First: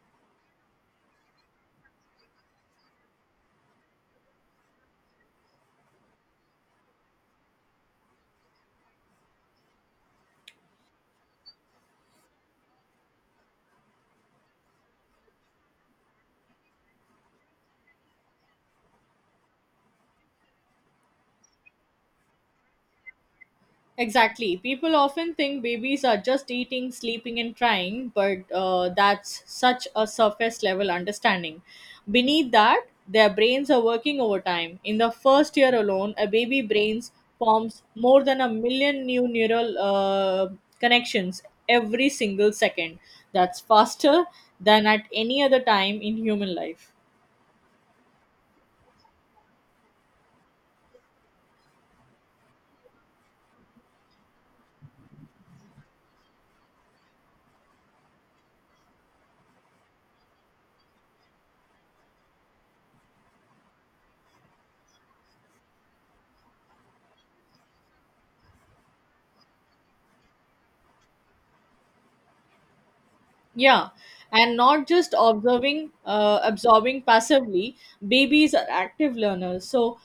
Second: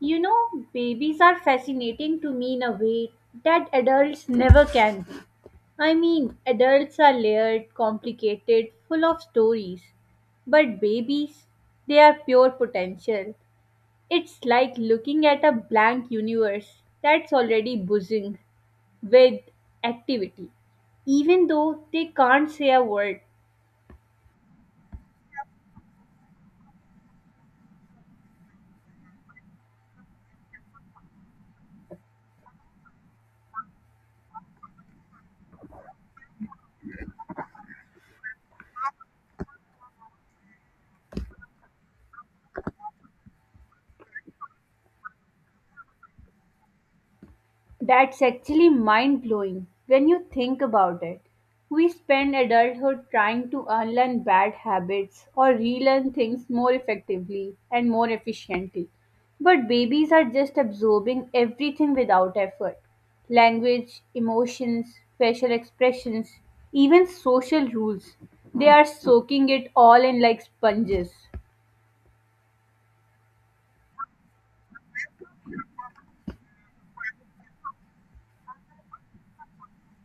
You know, babies are fascinating to me in a way that adults never can be. I mean, adults are layered, complicated, full of stories. But babies, they are pure potential. It's like looking at a blank universe that's already buzzing with activity, even though they can't say a word. Exactly. People often think babies are just eating, sleeping, and crying, but that's such a surface level understanding. Beneath that, their brains are working overtime. In the first year alone, a baby brains forms more than a million new neural connections every single second. That's faster than at any other time in human life. That's actually mind blowing when you think about it. We spend adulthood trying to unlearn bad habits or relearn things more effectively and more efficiently. But babies are just absorbing everything without effort language, emotions, facial expressions, even social rules. They are soaking it all in like sponges. Yeah, and not just observing, absorbing passively. Babies are active learners, so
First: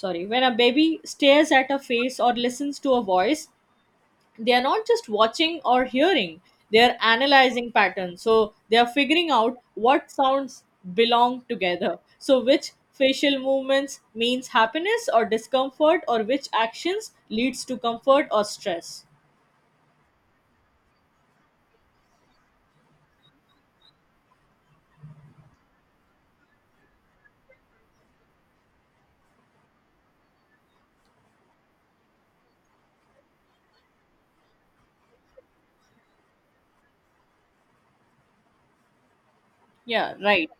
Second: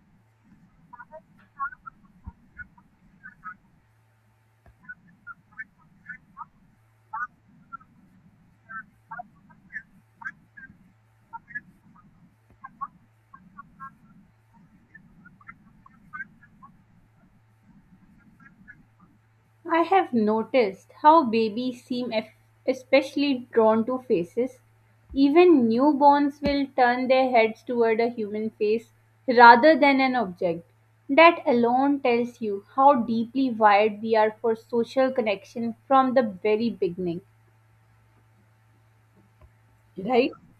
sorry, when a baby stares at a face or listens to a voice, they are not just watching or hearing, they are analyzing patterns, so they are figuring out what sounds belong together, so which facial movements means happiness or discomfort, or which actions leads to comfort or stress. I have noticed how babies seem especially drawn to faces. Even newborns will turn their heads toward a human face rather than an object. That alone tells you how deeply wired we are for social connection from the very beginning, Yeah, right? right.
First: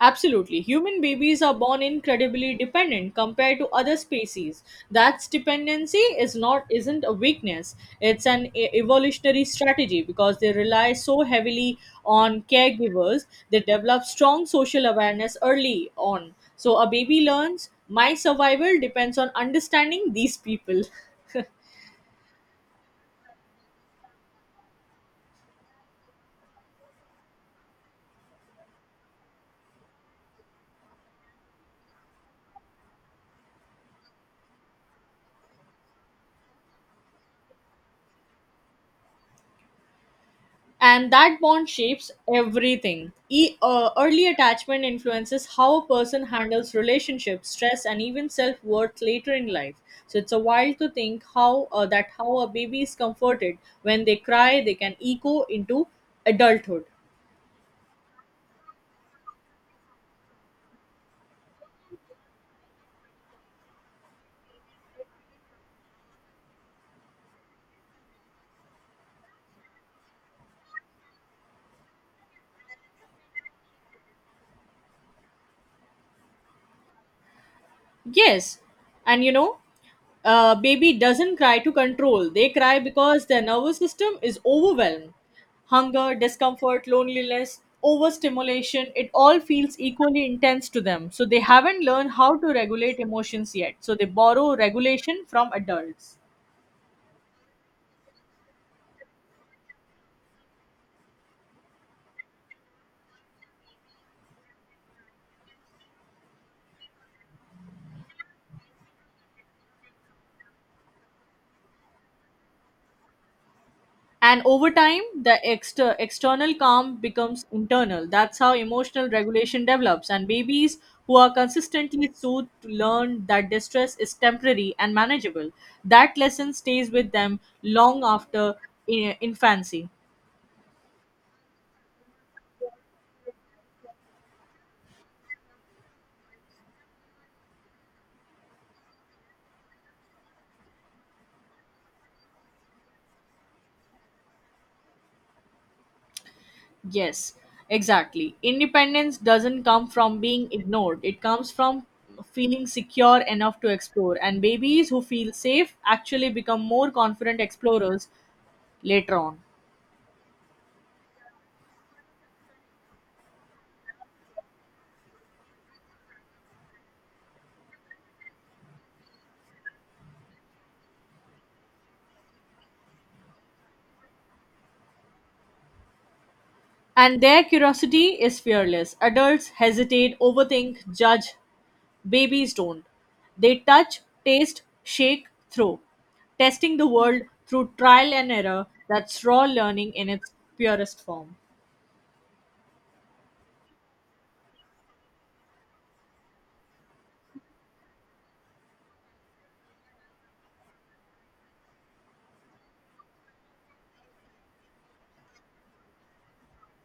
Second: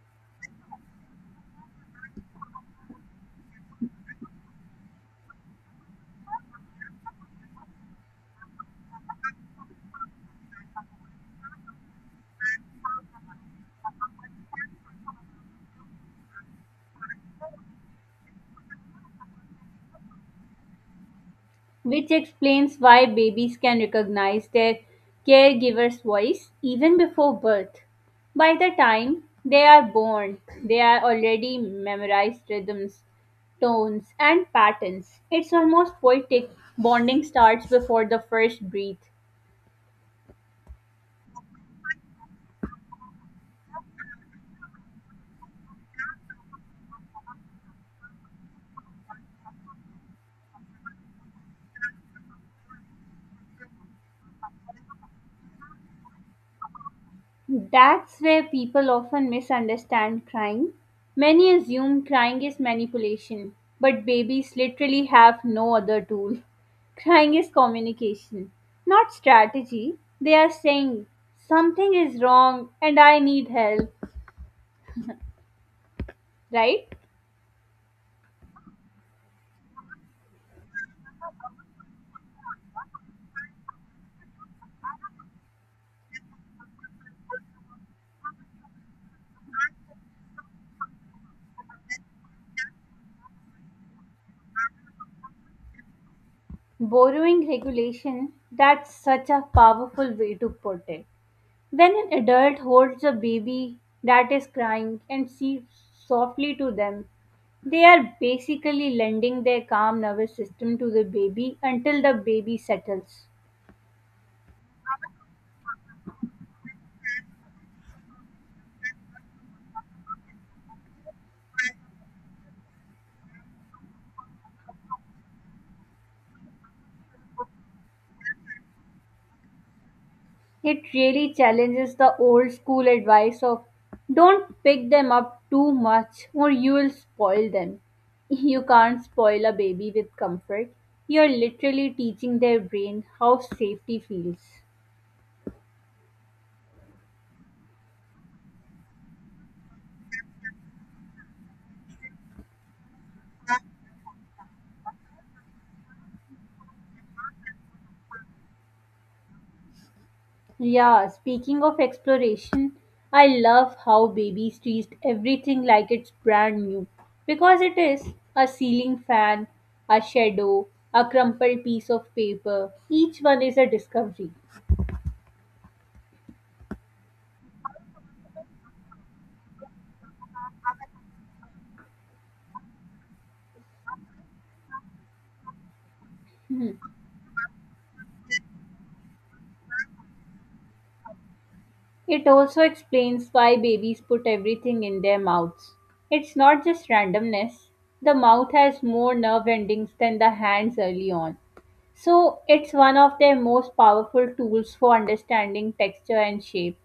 Absolutely. Human babies are born incredibly dependent compared to other species. That dependency is not isn't a weakness. It's an evolutionary strategy because they rely so heavily on caregivers. They develop strong social awareness early on. So a baby learns my survival depends on understanding these people. Which explains why babies can recognize their caregiver's voice even before birth. By the time they are born, they are already memorized rhythms, tones, and patterns. It's almost poetic. Bonding starts before the first breath. And that bond shapes everything early attachment influences how a person handles relationships, stress, and even self-worth later in life. So it's a wild to think how that how a baby is comforted when they cry, they can echo into adulthood. That's where people often misunderstand crying. Many assume crying is manipulation, but babies literally have no other tool. Crying is communication, not strategy. They are saying, something is wrong and I need help, right? Yes, and you know, baby doesn't cry to control. They cry because their nervous system is overwhelmed. Hunger, discomfort, loneliness, overstimulation, it all feels equally intense to them. So they haven't learned how to regulate emotions yet. So they borrow regulation from adults. Borrowing regulation, that's such a powerful way to put it. When an adult holds a baby that is crying and speaks softly to them, they are basically lending their calm nervous system to the baby until the baby settles. And over time the external calm becomes internal. That's how emotional regulation develops, and babies who are consistently soothed learn that distress is temporary and manageable. That lesson stays with them long after infancy. It really challenges the old school advice of don't pick them up too much or you will spoil them. You can't spoil a baby with comfort. You're literally teaching their brain how safety feels. Yes, exactly, independence doesn't come from being ignored, it comes from feeling secure enough to explore, and babies who feel safe actually become more confident explorers later on. Yeah, speaking of exploration, I love how babies treat everything like it's brand new. Because it is a ceiling fan, a shadow, a crumpled piece of paper. Each one is a discovery. And their curiosity is fearless. Adults hesitate, overthink, judge. Babies don't. They touch, taste, shake, throw. Testing the world through trial and error, that's raw learning in its purest form. It also explains why babies put everything in their mouths. It's not just randomness, the mouth has more nerve endings than the hands early on. So, it's one of their most powerful tools for understanding texture and shape.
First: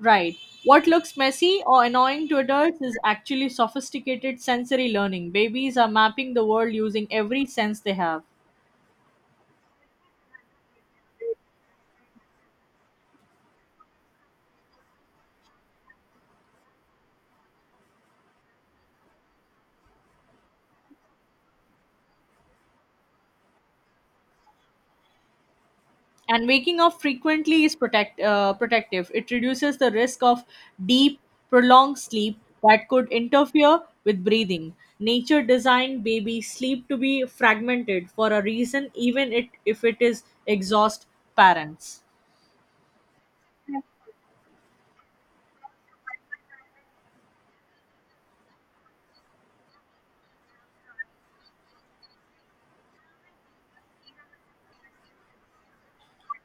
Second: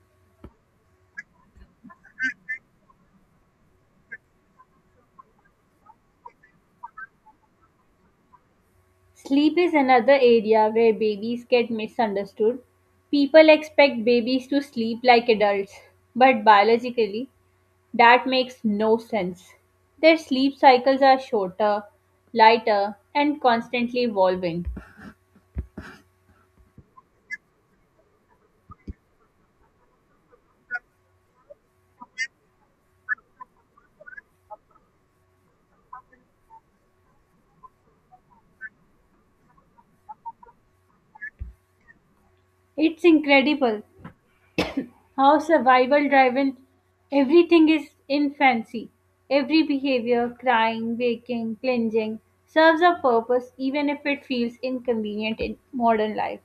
Right. What looks messy or annoying to adults is actually sophisticated sensory learning. Babies are mapping the world using every sense they have. Sleep is another area where babies get misunderstood. People expect babies to sleep like adults, but biologically, that makes no sense. Their sleep cycles are shorter, lighter, and constantly evolving. And waking up frequently is protective. It reduces the risk of deep prolonged sleep that could interfere with breathing. Nature designed baby sleep to be fragmented for a reason, even it if it is exhaust parents. It's incredible how survival driven everything is in fancy. Every behavior, crying, waking, clinging, serves a purpose even if it feels inconvenient in modern life.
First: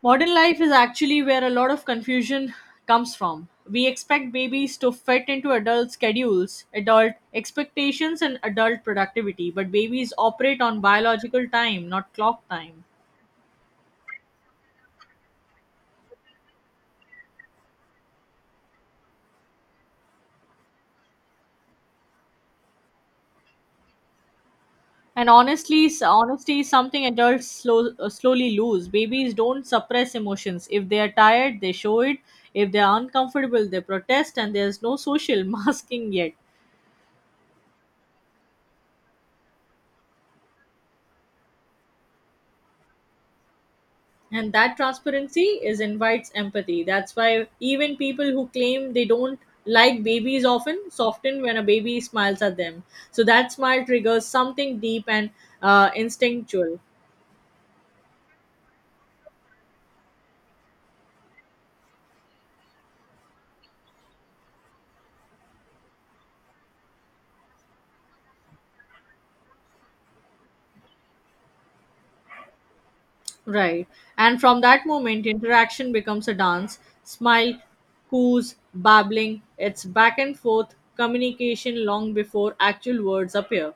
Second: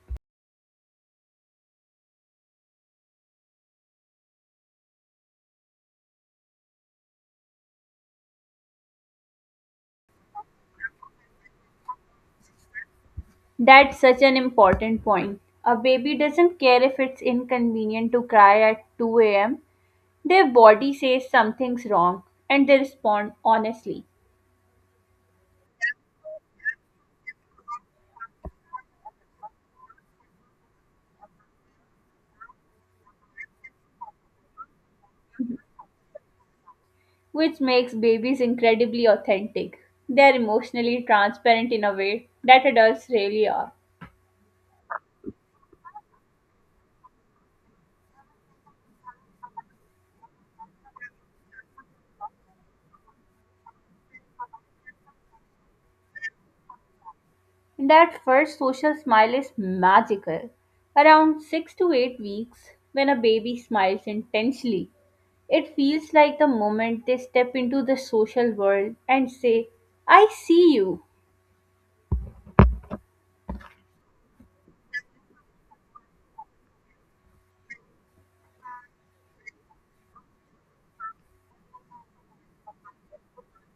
Modern life is actually where a lot of confusion comes from. We expect babies to fit into adult schedules, adult expectations, and adult productivity, but babies operate on biological time, not clock time. That's such an important point. A baby doesn't care if it's inconvenient to cry at 2 a.m. Their body says something's wrong and they respond honestly, And honestly, honesty is something adults slowly lose. Babies don't suppress emotions. If they are tired, they show it. If they are uncomfortable, they protest, and there's no social masking yet. which makes babies incredibly authentic. They're emotionally transparent in a way that adults really are. And that transparency is invites empathy. That's why even people who claim they don't like babies often soften when a baby smiles at them. So that smile triggers something deep and instinctual. That first social smile is magical. Around 6 to 8 weeks, when a baby smiles intensely, it feels like the moment they step into the social world and say, I see you. Right. And from that moment, interaction becomes a dance. Smile, coos, babbling. It's back and forth communication long before actual words appear.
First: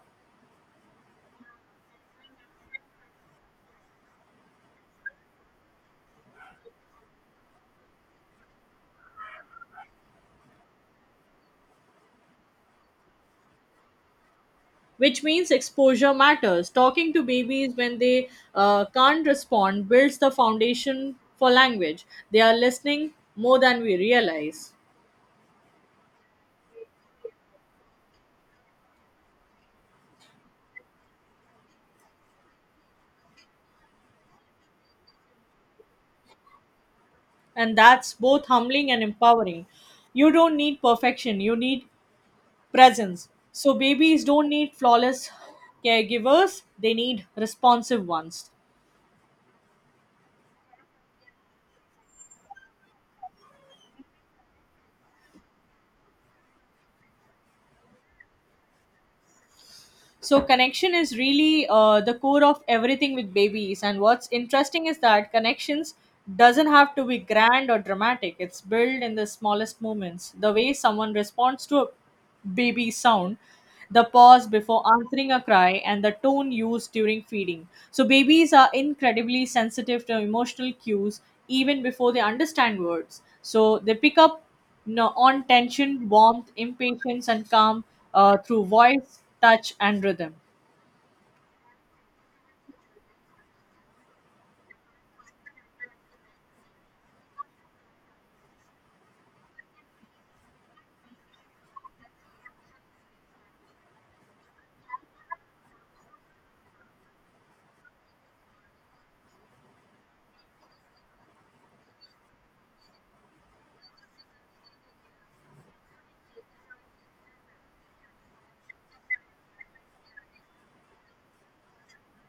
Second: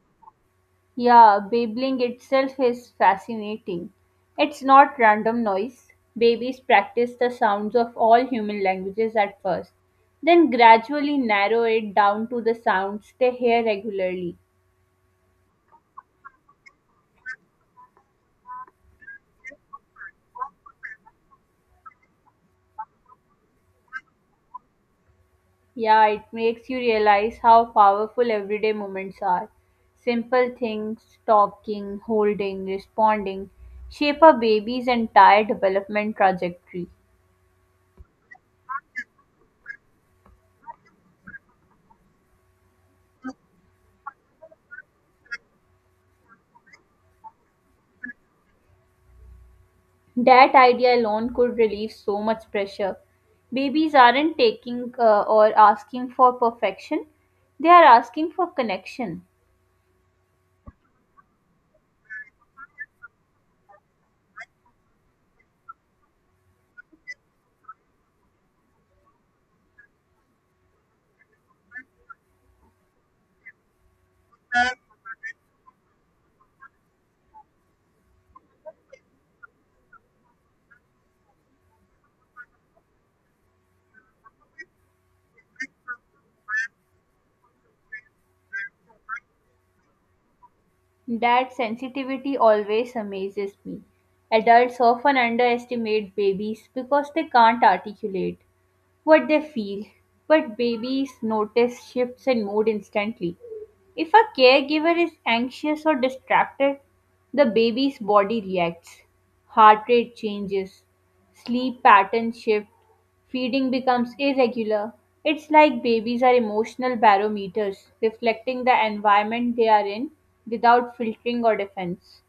Yeah, babbling itself is fascinating. It's not random noise. Babies practice the sounds of all human languages at first, then gradually narrow it down to the sounds they hear regularly. Which means exposure matters. Talking to babies when they can't respond builds the foundation for language. They are listening more than we realize. Yeah, it makes you realize how powerful everyday moments are. Simple things, talking, holding, responding, shape a baby's entire development trajectory. And that's both humbling and empowering. You don't need perfection, you need presence. So babies don't need flawless caregivers, they need responsive ones. That idea alone could relieve so much pressure. Babies aren't taking or asking for perfection, they are asking for connection. So connection is really the core of everything with babies, and what's interesting is that connections doesn't have to be grand or dramatic. It's built in the smallest moments: the way someone responds to a baby sound, the pause before answering a cry, and the tone used during feeding. So babies are incredibly sensitive to emotional cues even before they understand words, so they pick up, no, on tension, warmth, impatience, and calm through voice, touch, and rhythm. That sensitivity always amazes me. Adults often underestimate babies because they can't articulate what they feel. But babies notice shifts in mood instantly. If a caregiver is anxious or distracted, the baby's body reacts. Heart rate changes, sleep patterns shift, feeding becomes irregular. It's like babies are emotional barometers, reflecting the environment they are in without filtering or defense.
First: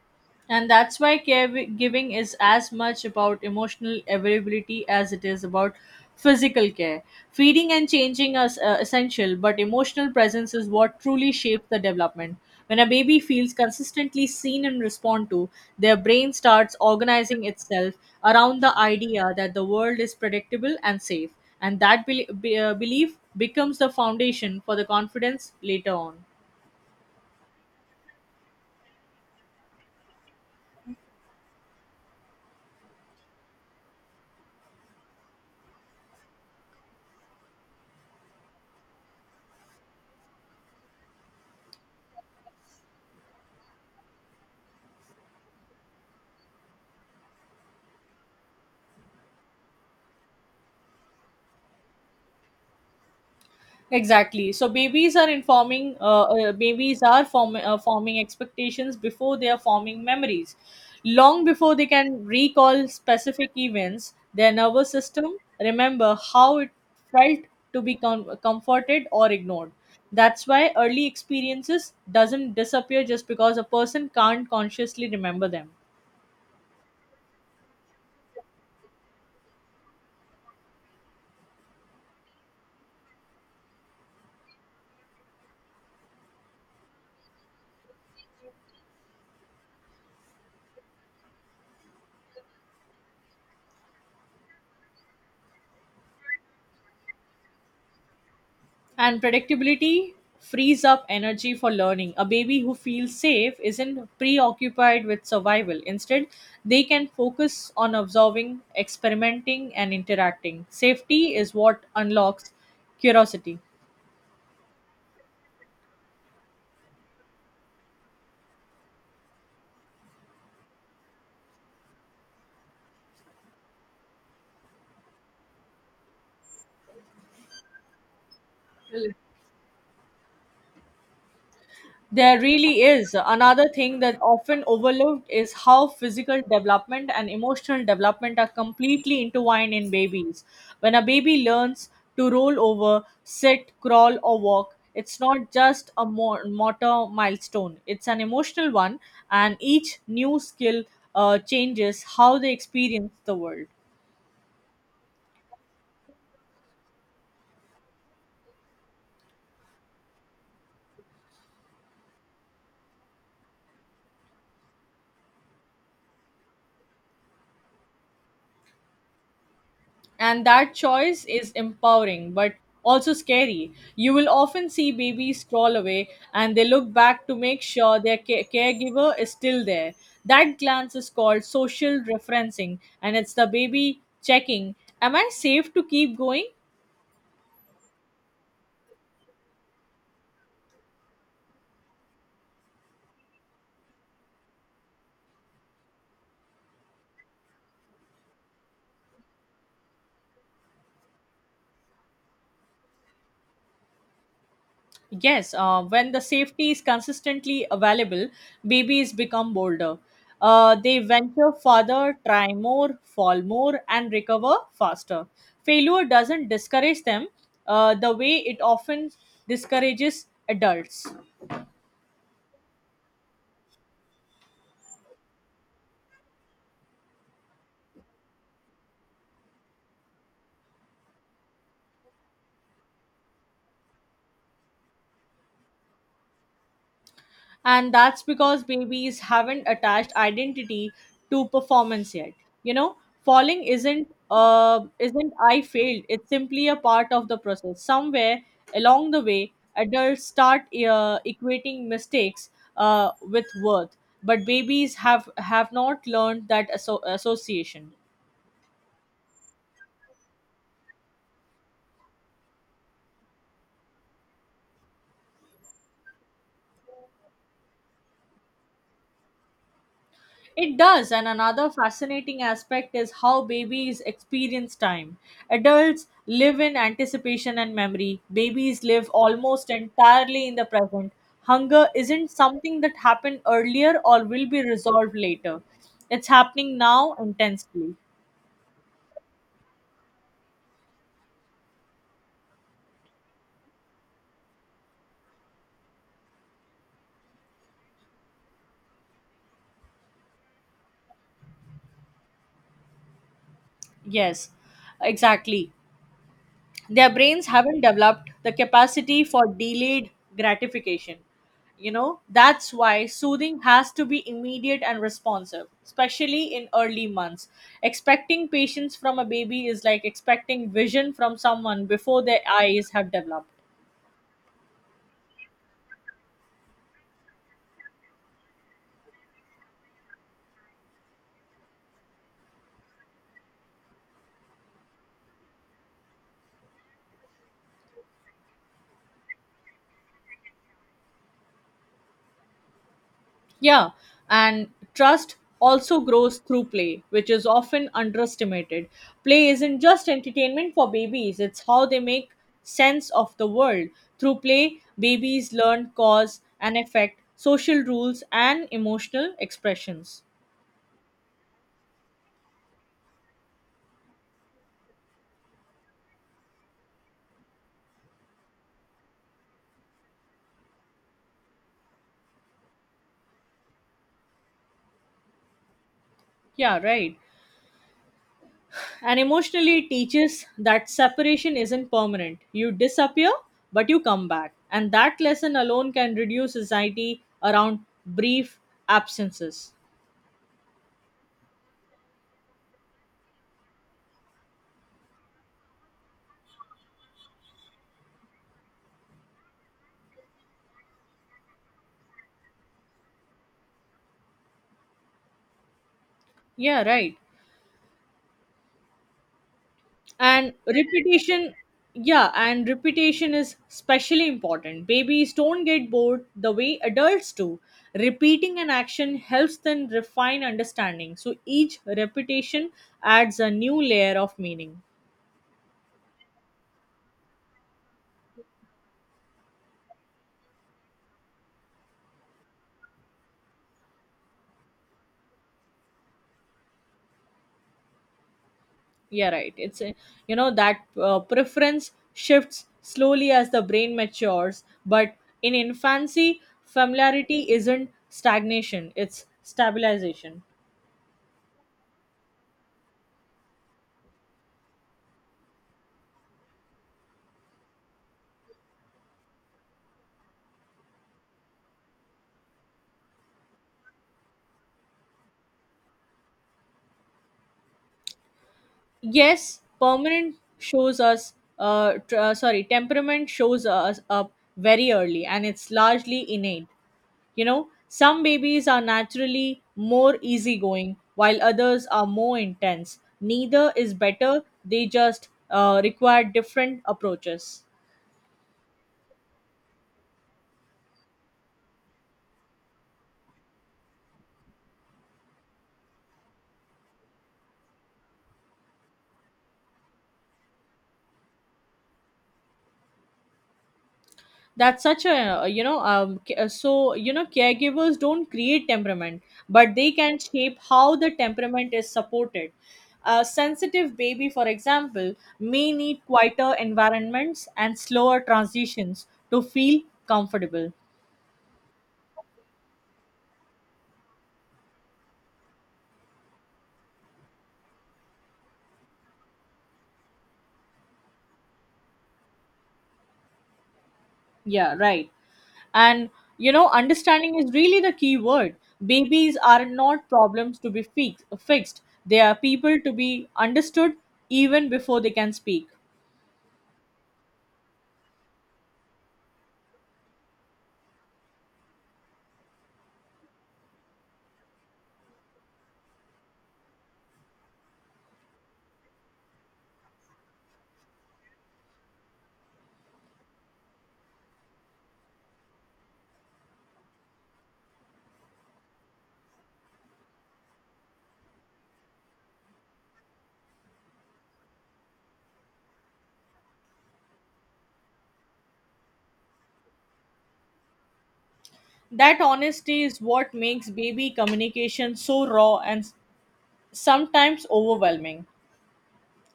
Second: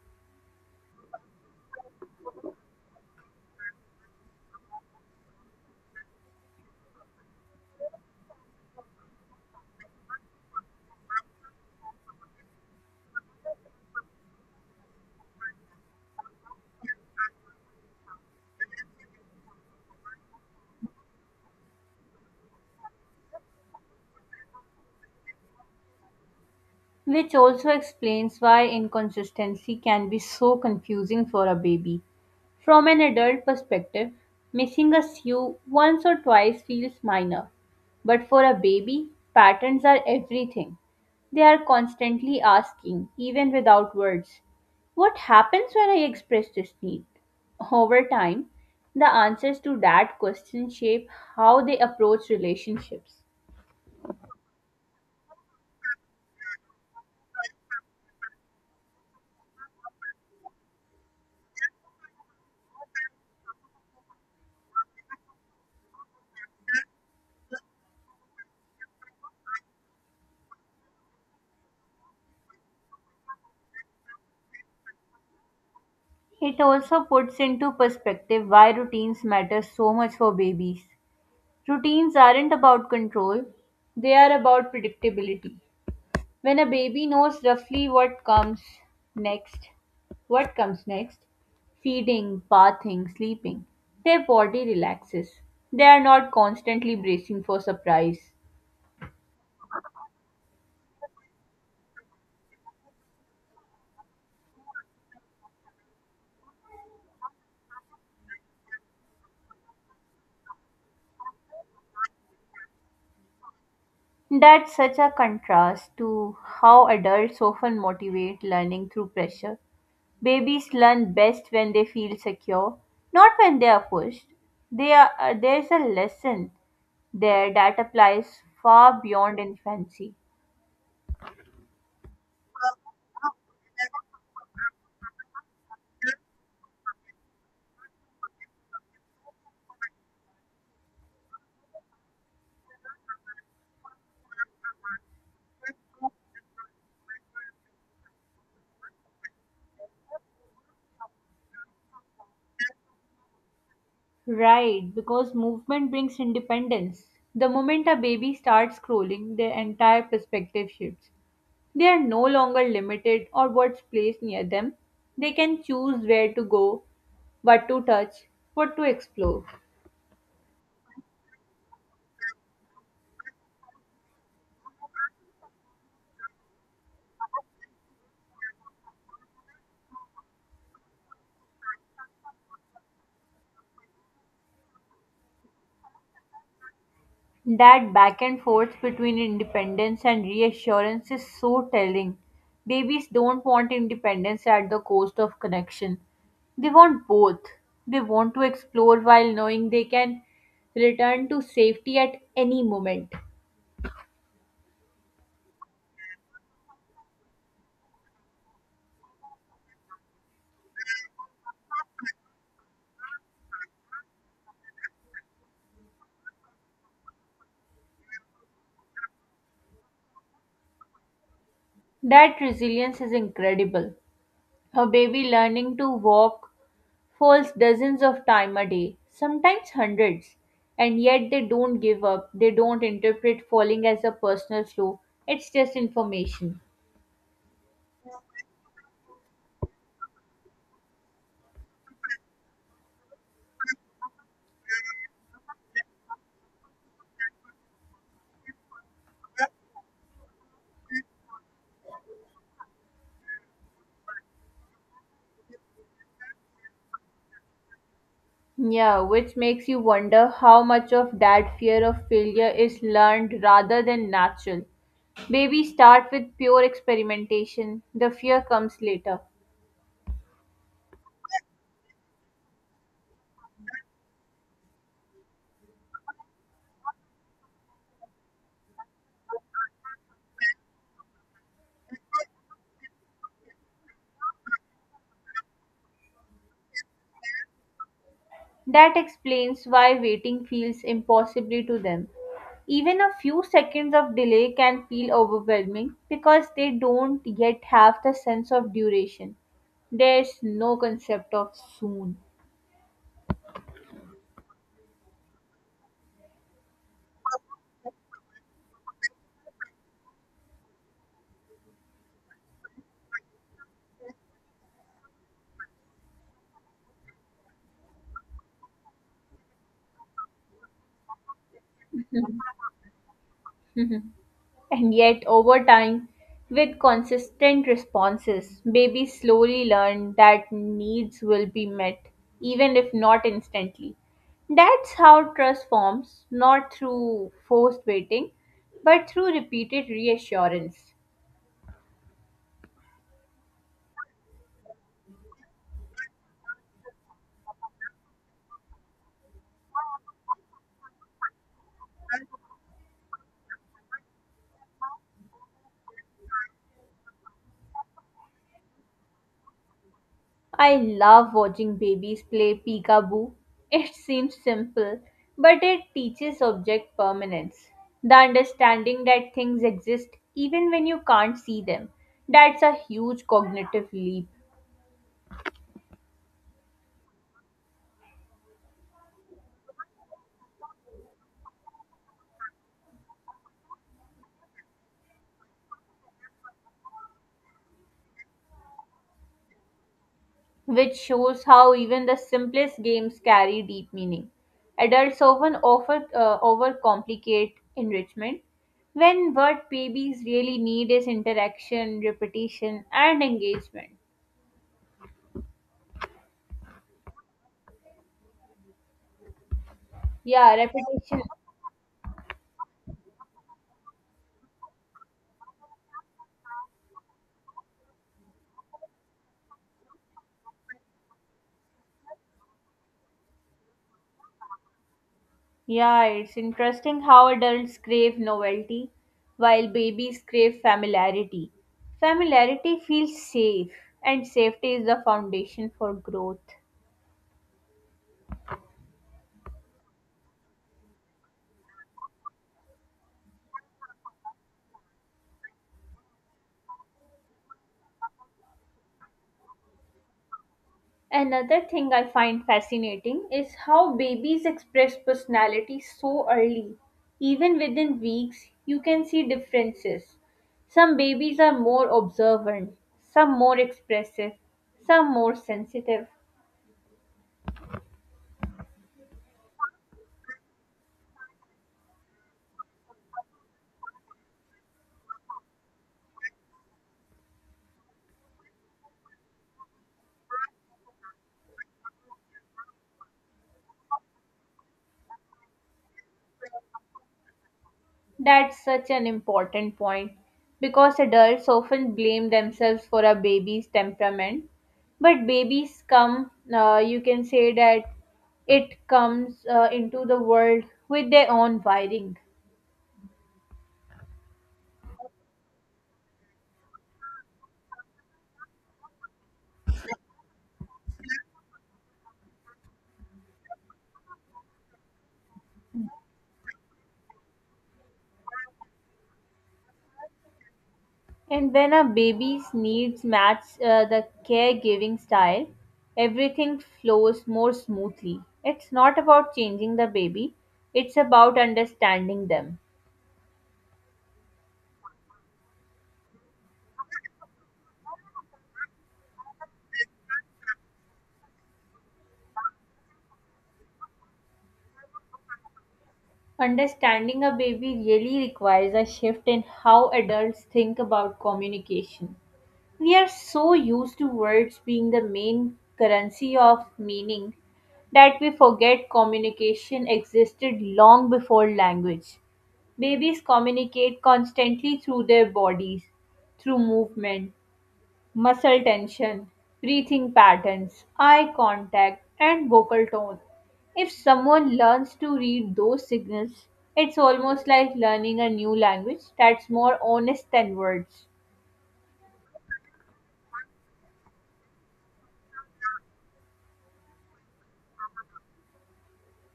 And that's why caregiving is as much about emotional availability as it is about physical care. Feeding and changing are essential, but emotional presence is what truly shapes the development. When a baby feels consistently seen and respond to, their brain starts organizing itself around the idea that the world is predictable and safe. And that belief becomes the foundation for the confidence later on. Which also explains why inconsistency can be so confusing for a baby. From an adult perspective, missing a shoe once or twice feels minor, but for a baby, patterns are everything. They are constantly asking, even without words, what happens when I express this need? Over time, the answers to that question shape how they approach relationships. Exactly. So babies are informing, babies are form, forming expectations before they are forming memories. Long before they can recall specific events, their nervous system remember how it felt to be comforted or ignored. That's why early experiences doesn't disappear just because a person can't consciously remember them. It also puts into perspective why routines matter so much for babies. Routines aren't about control, they are about predictability. When a baby knows roughly next, what comes next, feeding, bathing, sleeping, their body relaxes. They are not constantly bracing for surprise. And predictability frees up energy for learning. A baby who feels safe isn't preoccupied with survival. Instead, they can focus on observing, experimenting, and interacting. Safety is what unlocks curiosity. That's such a contrast to how adults often motivate learning through pressure. Babies learn best when they feel secure, not when they are pushed. There's a lesson there that applies far beyond infancy. There really is. Another thing that often overlooked is how physical development and emotional development are completely intertwined in babies. When a baby learns to roll over, sit, crawl, or walk, it's not just a motor milestone, it's an emotional one, and each new skill changes how they experience the world. Right, because movement brings independence. The moment a baby starts crawling, their entire perspective shifts. They are no longer limited or what's placed near them. They can choose where to go, what to touch, what to explore. And that choice is empowering but also scary. You will often see babies crawl away and they look back to make sure their caregiver is still there. That glance is called social referencing, and it's the baby checking, am I safe to keep going? That back and forth between independence and reassurance is so telling. Babies don't want independence at the cost of connection. They want both. They want to explore while knowing they can return to safety at any moment. Yes, when the safety is consistently available, babies become bolder. They venture farther, try more, fall more, and recover faster. Failure doesn't discourage them the way it often discourages adults. That resilience is incredible. A baby learning to walk falls dozens of times a day, sometimes hundreds, and yet they don't give up. They don't interpret falling as a personal flaw. It's just information. And that's because babies haven't attached identity to performance yet. You know, falling isn't I failed, it's simply a part of the process. Somewhere along the way adults start equating mistakes with worth, but babies have not learned that association. Yeah, which makes you wonder how much of that fear of failure is learned rather than natural. Babies start with pure experimentation, the fear comes later. It does, and another fascinating aspect is how babies experience time. Adults live in anticipation and memory, babies live almost entirely in the present. Hunger isn't something that happened earlier or will be resolved later, it's happening now intensely. That explains why waiting feels impossibly to them. Even a few seconds of delay can feel overwhelming because they don't yet have the sense of duration. There's no concept of soon. Yes, exactly. Their brains haven't developed the capacity for delayed gratification. You know, that's why soothing has to be immediate and responsive, especially in early months. Expecting patience from a baby is like expecting vision from someone before their eyes have developed. And yet, over time, with consistent responses, babies slowly learn that needs will be met, even if not instantly. That's how trust forms, not through forced waiting, but through repeated reassurance. Yeah, and trust also grows through play, which is often underestimated. Play isn't just entertainment for babies, it's how they make sense of the world. Through play, babies learn cause and effect, social rules, and emotional expressions. I love watching babies play peekaboo. It seems simple, but it teaches object permanence. The understanding that things exist even when you can't see them. That's a huge cognitive leap, Yeah, right. And emotionally, it teaches that separation isn't permanent. You disappear, but you come back. And that lesson alone can reduce anxiety around brief absences. which shows how even the simplest games carry deep meaning. Adults often overcomplicate enrichment when what babies really need is interaction, repetition, and engagement. Yeah, right. And Yeah, repetition. repetition, yeah, and repetition is especially important. Babies don't get bored the way adults do. Repeating an action helps them refine understanding, so each repetition adds a new layer of meaning. Yeah, it's interesting how adults crave novelty while babies crave familiarity. Familiarity feels safe, and safety is the foundation for growth. Yeah, right. You know that preference shifts slowly as the brain matures, but in infancy familiarity isn't stagnation, it's stabilization. Another thing I find fascinating is how babies express personality so early. Even within weeks, you can see differences. Some babies are more observant, some more expressive, some more sensitive. Yes, permanent shows us, tr- sorry, temperament shows us up very early, and it's largely innate. You know, some babies are naturally more easygoing while others are more intense. Neither is better, they just require different approaches. That's such an important point because adults often blame themselves for a baby's temperament. But you can say that it comes into the world with their own wiring. That's such a you know, caregivers don't create temperament, but they can shape how the temperament is supported. A sensitive baby, for example, may need quieter environments and slower transitions to feel comfortable. And when a baby's needs match the caregiving style, everything flows more smoothly. It's not about changing the baby, it's about understanding them. Yeah, right, and you know, understanding is really the key word. Babies are not problems to be fixed, they are people to be understood even before they can speak. Understanding a baby really requires a shift in how adults think about communication. We are so used to words being the main currency of meaning that we forget communication existed long before language. Babies communicate constantly through their bodies, through movement, muscle tension, breathing patterns, eye contact, and vocal tone. If someone learns to read those signals, it's almost like learning a new language that's more honest than words. That honesty is what makes baby communication so raw and sometimes overwhelming.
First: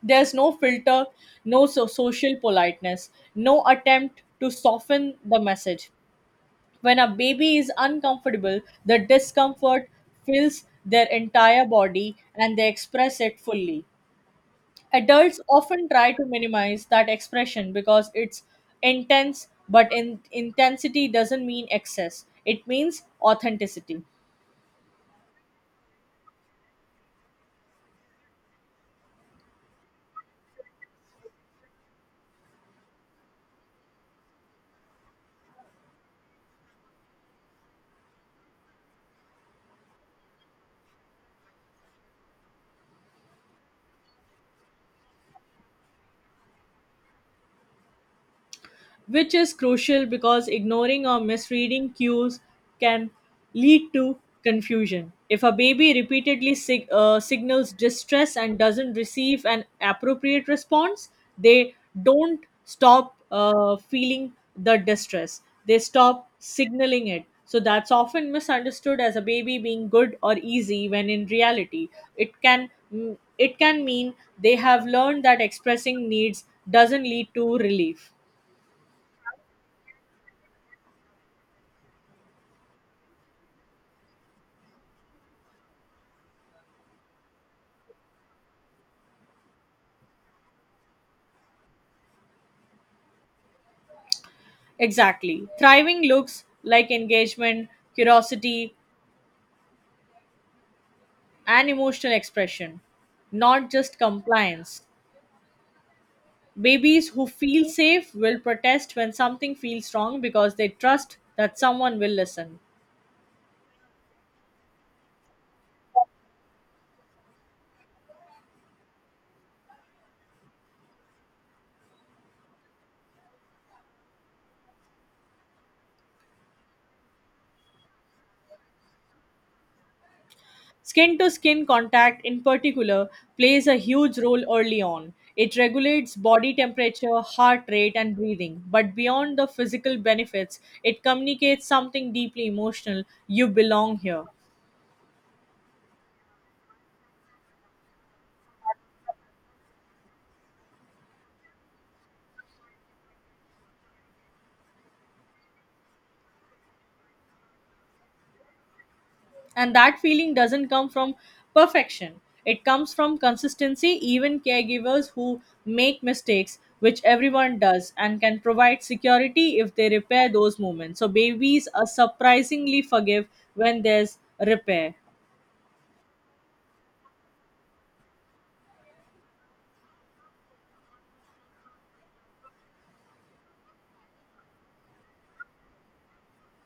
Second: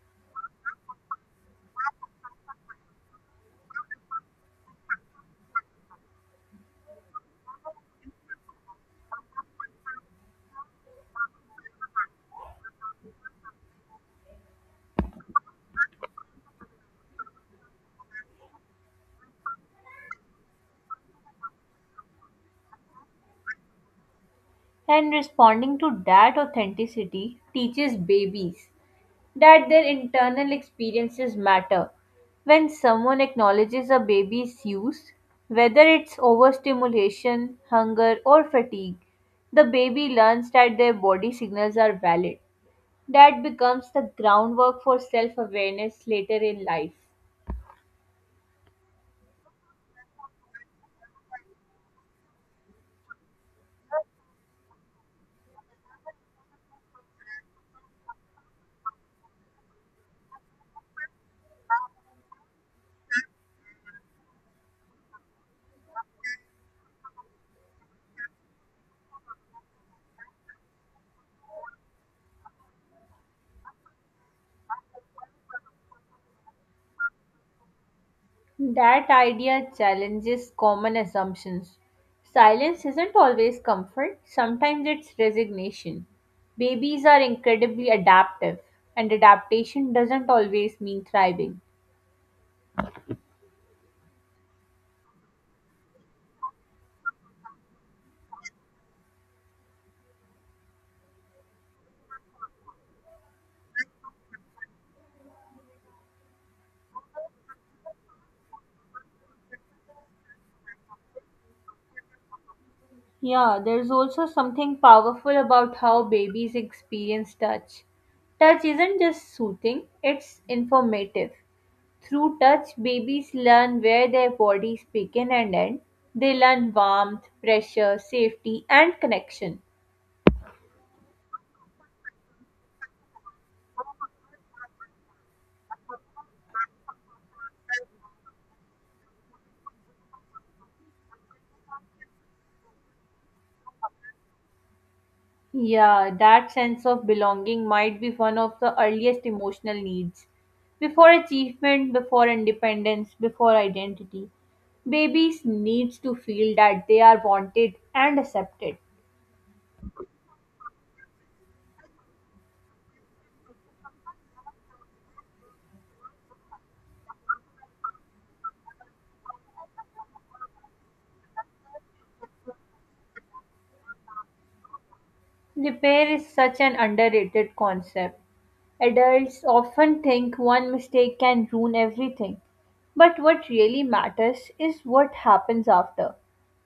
There's no filter, no social politeness, no attempt to soften the message. When a baby is uncomfortable, the discomfort fills their entire body and they express it fully. Adults often try to minimize that expression because it's intense, but intensity doesn't mean excess, it means authenticity. And responding to that authenticity teaches babies that their internal experiences matter. When someone acknowledges a baby's use, whether it's overstimulation, hunger, or fatigue, the baby learns that their body signals are valid. That becomes the groundwork for self awareness later in life. Which is crucial because ignoring or misreading cues can lead to confusion. If a baby repeatedly signals distress and doesn't receive an appropriate response, they don't stop feeling the distress, they stop signaling it. So that's often misunderstood as a baby being good or easy, when in reality it can mean they have learned that expressing needs doesn't lead to relief. That idea challenges common assumptions. Silence isn't always comfort, sometimes it's resignation. Babies are incredibly adaptive, and adaptation doesn't always mean thriving. Exactly. Thriving looks like engagement, curiosity, and emotional expression, not just compliance. Babies who feel safe will protest when something feels wrong because they trust that someone will listen. Yeah, there's also something powerful about how babies experience touch. Touch isn't just soothing, it's informative. Through touch, babies learn where their bodies begin and end. They learn warmth, pressure, safety, and connection. Skin to skin contact, in particular, plays a huge role early on. It regulates body temperature, heart rate, and breathing. But beyond the physical benefits, it communicates something deeply emotional, you belong here. Yeah, that sense of belonging might be one of the earliest emotional needs. Before achievement, before independence, before identity, babies need to feel that they are wanted and accepted. And that feeling doesn't come from perfection. It comes from consistency. Even caregivers who make mistakes, which everyone does, and can provide security if they repair those moments. So babies are surprisingly forgive when there's repair. Repair is such an underrated concept. Adults often think one mistake can ruin everything, but what really matters is what happens after.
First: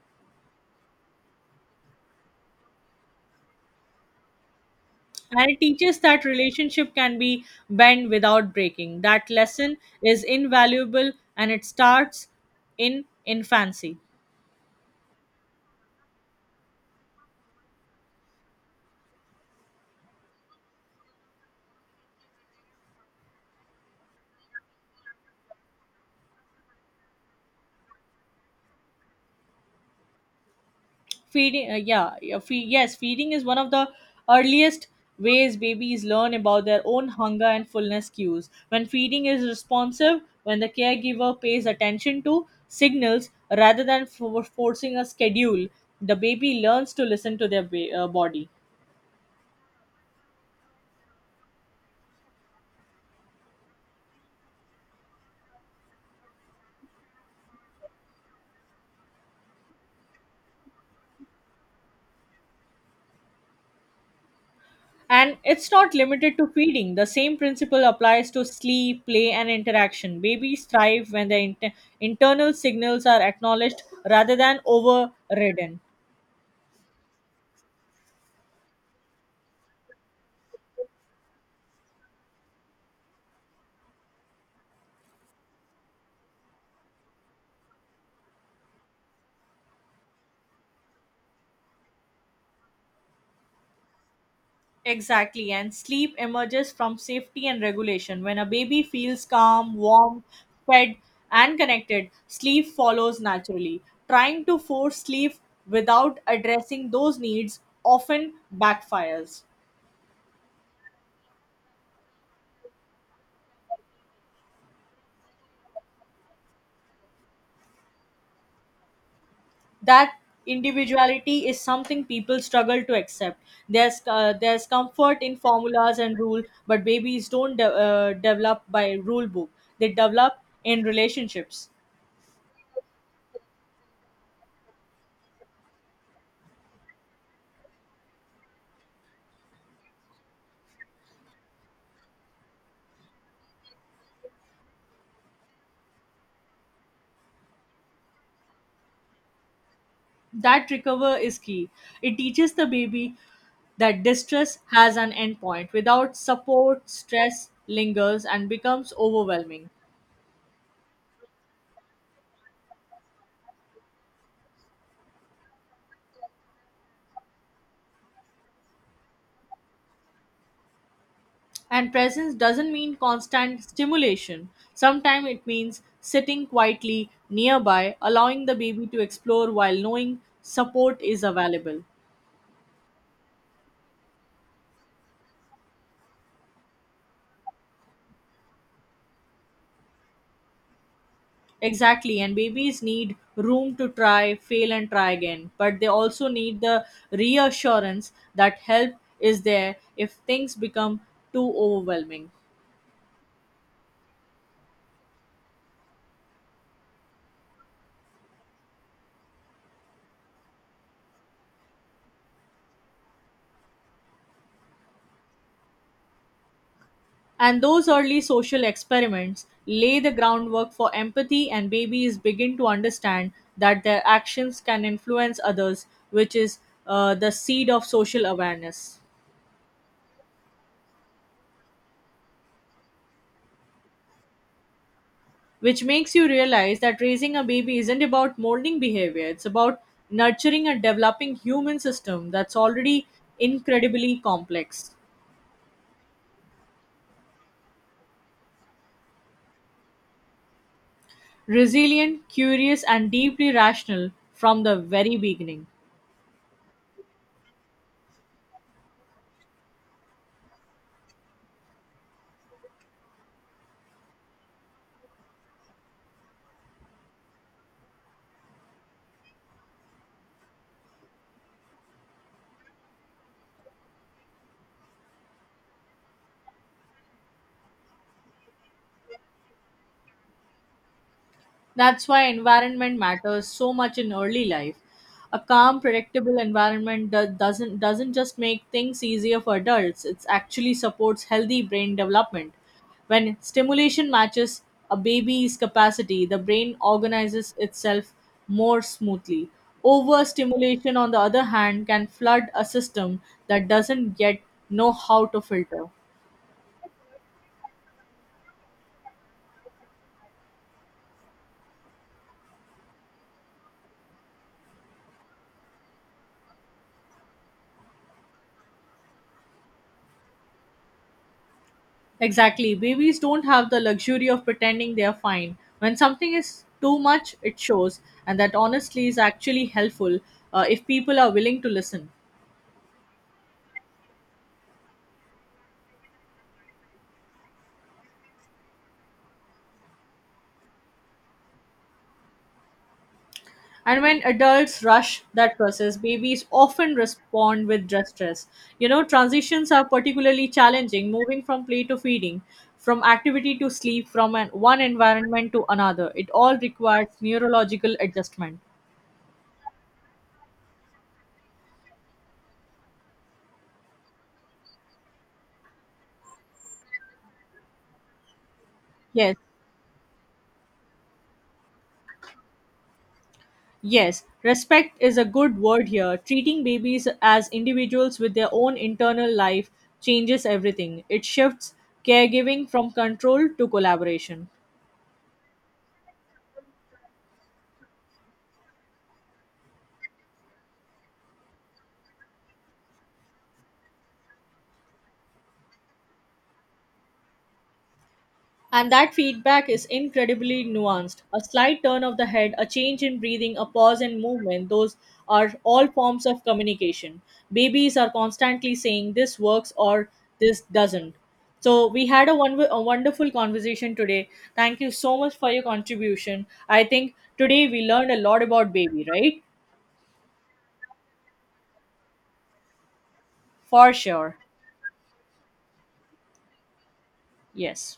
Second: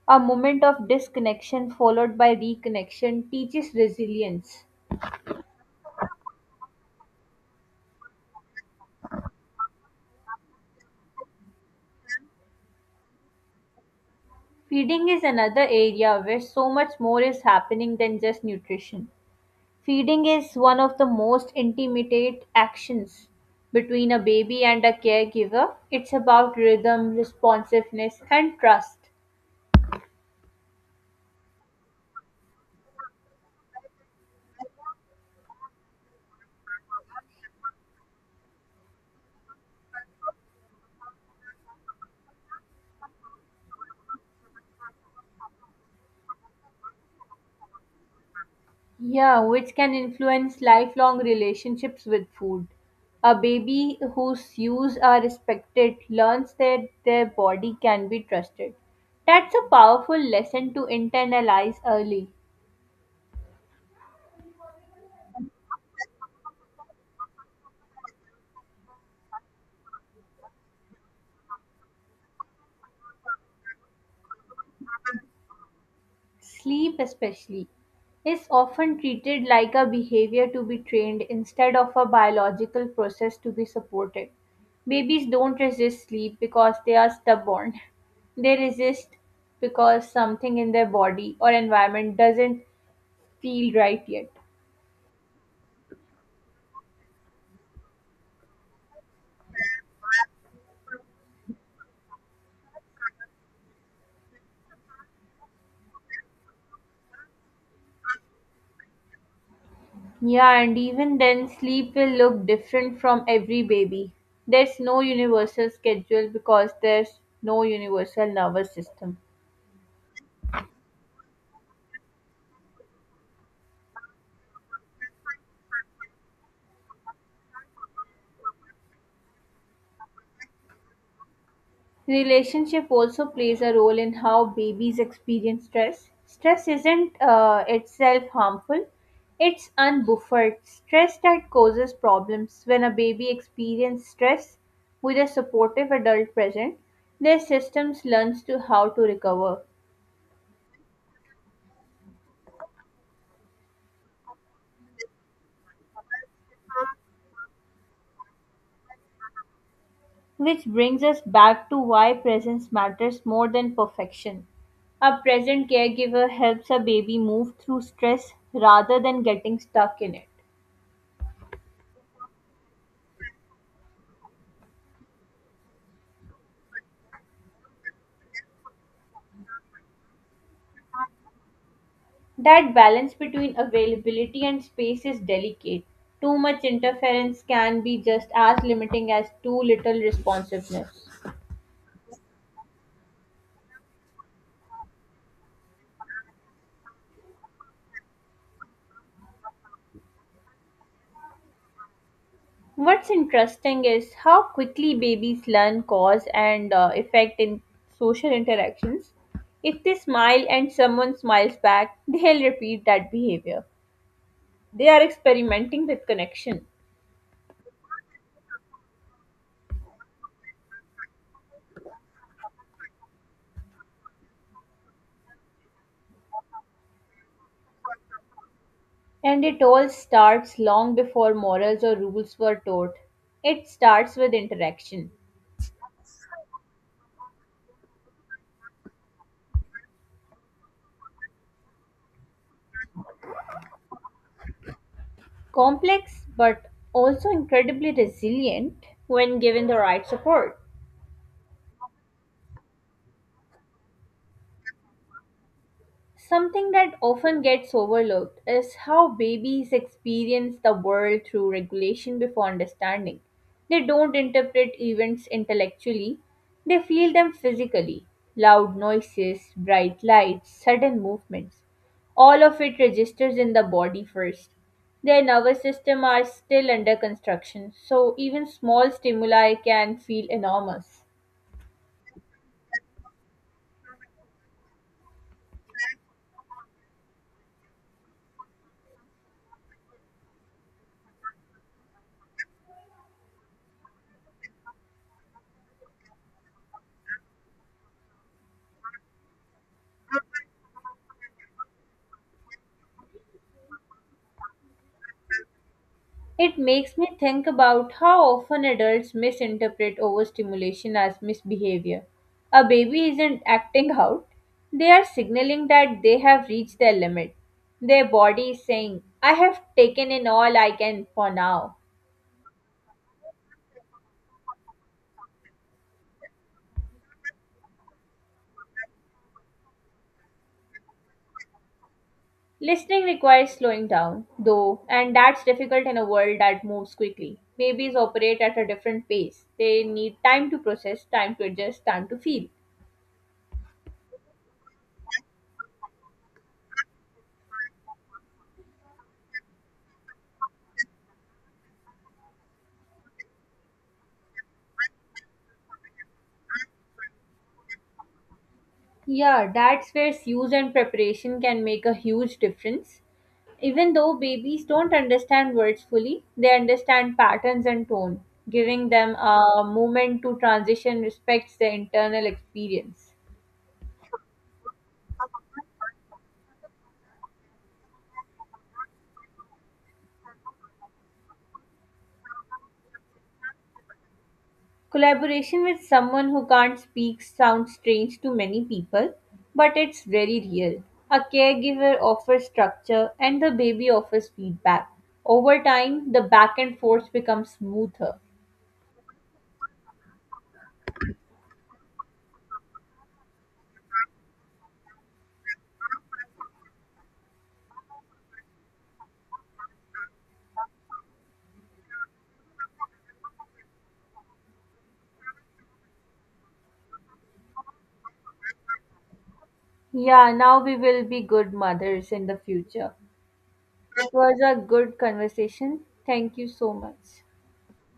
A moment of disconnection followed by reconnection teaches resilience. And it teaches that relationship can be bent without breaking. That lesson is invaluable, and it starts in infancy. Feeding is another area where so much more is happening than just nutrition. Feeding is one of the most intimate actions between a baby and a caregiver. It's about rhythm, responsiveness, and trust. Feeding, yes, feeding is one of the earliest ways babies learn about their own hunger and fullness cues. When feeding is responsive, when the caregiver pays attention to signals rather than forcing a schedule, the baby learns to listen to their body. Yeah, which can influence lifelong relationships with food. A baby whose use are respected learns that their body can be trusted. That's a powerful lesson to internalize early. And it's not limited to feeding. The same principle applies to sleep, play, and interaction. Babies thrive when their internal signals are acknowledged rather than overridden. Sleep, especially, is often treated like a behavior to be trained instead of a biological process to be supported. Babies don't resist sleep because they are stubborn. They resist because something in their body or environment doesn't feel right yet. Exactly, and sleep emerges from safety and regulation. When a baby feels calm, warm, fed, and connected, sleep follows naturally. Trying to force sleep without addressing those needs often backfires. Yeah, and even then, sleep will look different from every baby. There's no universal schedule because there's no universal nervous system. That individuality is something people struggle to accept. There's comfort in formulas and rule, but babies don't develop by rule book. They develop in relationships. Relationship also plays a role in how babies experience stress. Stress isn't itself harmful, it's unbuffered stress that causes problems. When a baby experiences stress with a supportive adult present, their systems learns to how to recover, That recover is key. It teaches the baby that distress has an endpoint. Without support, stress lingers and becomes overwhelming. which brings us back to why presence matters more than perfection. A present caregiver helps a baby move through stress rather than getting stuck in it. And presence doesn't mean constant stimulation. Sometimes it means sitting quietly nearby, allowing the baby to explore while knowing support is available. That balance between availability and space is delicate. Too much interference can be just as limiting as too little responsiveness. Exactly, and babies need room to try, fail, and try again. But they also need the reassurance that help is there if things become too overwhelming. What's interesting is how quickly babies learn cause and effect in social interactions. If they smile and someone smiles back, they'll repeat that behavior. They are experimenting with connection. And those early social experiments lay the groundwork for empathy, and babies begin to understand that their actions can influence others, which is the seed of social awareness. And it all starts long before morals or rules were taught. It starts with interaction. Which makes you realize that raising a baby isn't about molding behavior, it's about nurturing a developing human system that's already incredibly complex, Complex but also incredibly resilient when given the right support. resilient, curious, and deeply rational from the very beginning. Something that often gets overlooked is how babies experience the world through regulation before understanding. They don't interpret events intellectually, they feel them physically loud noises, bright lights, sudden movements. All of it registers in the body first. Their nervous system are still under construction, so even small stimuli can feel enormous. That's why environment matters so much in early life. A calm, predictable environment doesn't just make things easier for adults. It actually supports healthy brain development. When stimulation matches a baby's capacity, the brain organizes itself more smoothly. Overstimulation, on the other hand, can flood a system that doesn't yet know how to filter. It makes me think about how often adults misinterpret overstimulation as misbehavior. A baby isn't acting out, they are signaling that they have reached their limit. Their body is saying, I have taken in all I can for now. Exactly. Babies don't have the luxury of pretending they are fine. When something is too much, it shows, and that honestly is actually helpful, if people are willing to listen. Listening requires slowing down, though, and that's difficult in a world that moves quickly. Babies operate at a different pace. They need time to process, time to adjust, time to feel. And when adults rush that process, babies often respond with distress. You know, transitions are particularly challenging, moving from play to feeding, from activity to sleep, from one environment to another. It all requires neurological adjustment. Yeah, that's where use and preparation can make a huge difference. Even though babies don't understand words fully, they understand patterns and tone. Giving them Yes, a moment to transition respects their internal experience. Yes, respect is a good word here. Treating babies as individuals with their own internal life changes everything. It shifts caregiving from control to collaboration. Collaboration with someone who can't speak sounds strange to many people, but it's very real. A caregiver offers structure and the baby offers feedback. Over time, the back and forth becomes smoother. And that feedback is incredibly nuanced. A slight turn of the head, a change in breathing, a pause in movement, those are all forms of communication. Babies are constantly saying this works or this doesn't. So, we had a wonderful conversation today. Thank you so much for your contribution. I think today we learned a lot about baby, right? Yeah, now we will be good mothers in the future. For It sure. was a good conversation. Thank you so much. Yes.